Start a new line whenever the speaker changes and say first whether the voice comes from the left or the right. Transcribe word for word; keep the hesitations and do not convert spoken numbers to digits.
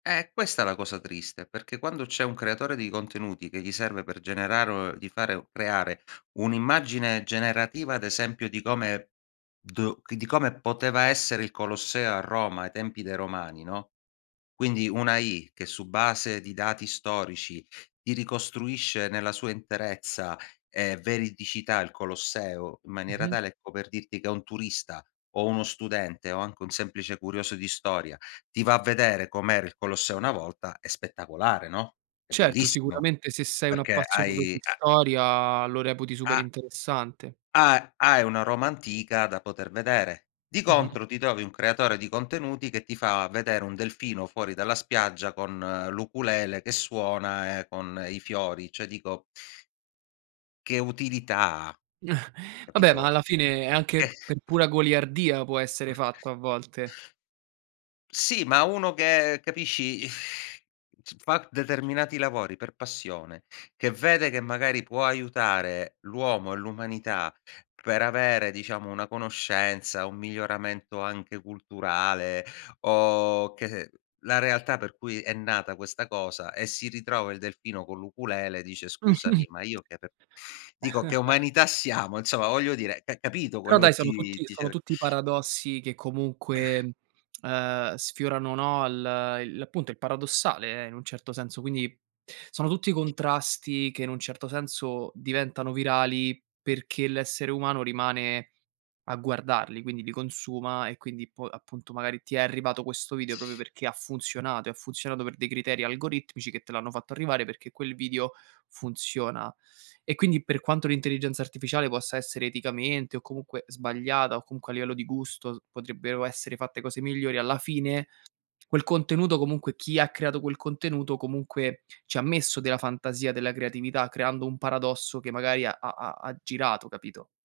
left: Eh, è questa la cosa triste, perché quando c'è un creatore di contenuti che gli serve per generare o di fare creare un'immagine generativa, ad esempio, di come do di di come poteva essere il Colosseo a Roma ai tempi dei Romani, no, quindi una AI che, su base di dati storici, ti ricostruisce nella sua interezza e veridicità il Colosseo in maniera
right: Mh-mh.
left: tale, ecco, per dirti che un turista o uno studente o anche un semplice curioso di storia ti va a vedere com'era il Colosseo una volta, è spettacolare, no, è
right: Certo,
left: bellissimo,
right: sicuramente se sei un
left: perché
right: appassionato di
left: hai ha
right: storia lo reputi super
left: ha
right: interessante.
left: ha hai una Roma antica da poter vedere. Di
right: Mh-mh.
left: contro, ti trovi un creatore di contenuti che ti fa vedere un delfino fuori dalla spiaggia, con l'ukulele che suona e con i fiori. Cioè, dico che utilità ha,
right: Vabbè, ma
left: capito?
right: alla fine
left: Eh.
right: anche per pura goliardia può essere
left: O
right: fatto, a volte.
left: Sì, ma uno che capisci, s fa determinati lavori per passione, che vede che magari può aiutare l'uomo e l'umanità per avere, diciamo, una conoscenza, un miglioramento anche culturale o che la realtà per cui è nata questa cosa, e si ritrova il delfino con l'ukulele, dice: "Scusami, ma io che r dico che umanità siamo?". Insomma voglio dire, c capito
right: Però,
left: quello
right: dai,
left: che
right: sono tutti
left: ti
right: sono
left: cer
right: tutti i paradossi che
left: Eh.
right: comunque, uhm, sfiorano, no, l' i l'appunto, il paradossale in un certo senso, quindi sono tutti contrasti che, in un certo senso, diventano virali perché l'essere umano rimane a guardarli, quindi li consuma e quindi po appunto magari ti è arrivato questo video proprio perché ha funzionato, e ha funzionato per dei criteri algoritmici che te l'hanno fatto arrivare, perché quel vidio funziona. E quindi, per quanto l'intelligenza artificiale possa essere eticamente o comunque sbagliata o comunque, a livello di gusto, s potrebbero essere fatte cose migliori, alla fine, quel contenuto, comunque, chi ha creato quel contenuto comunque ci ha messo della fantasia, della creatività, creando un paradosso che magari ha ha ha ha girato, capito?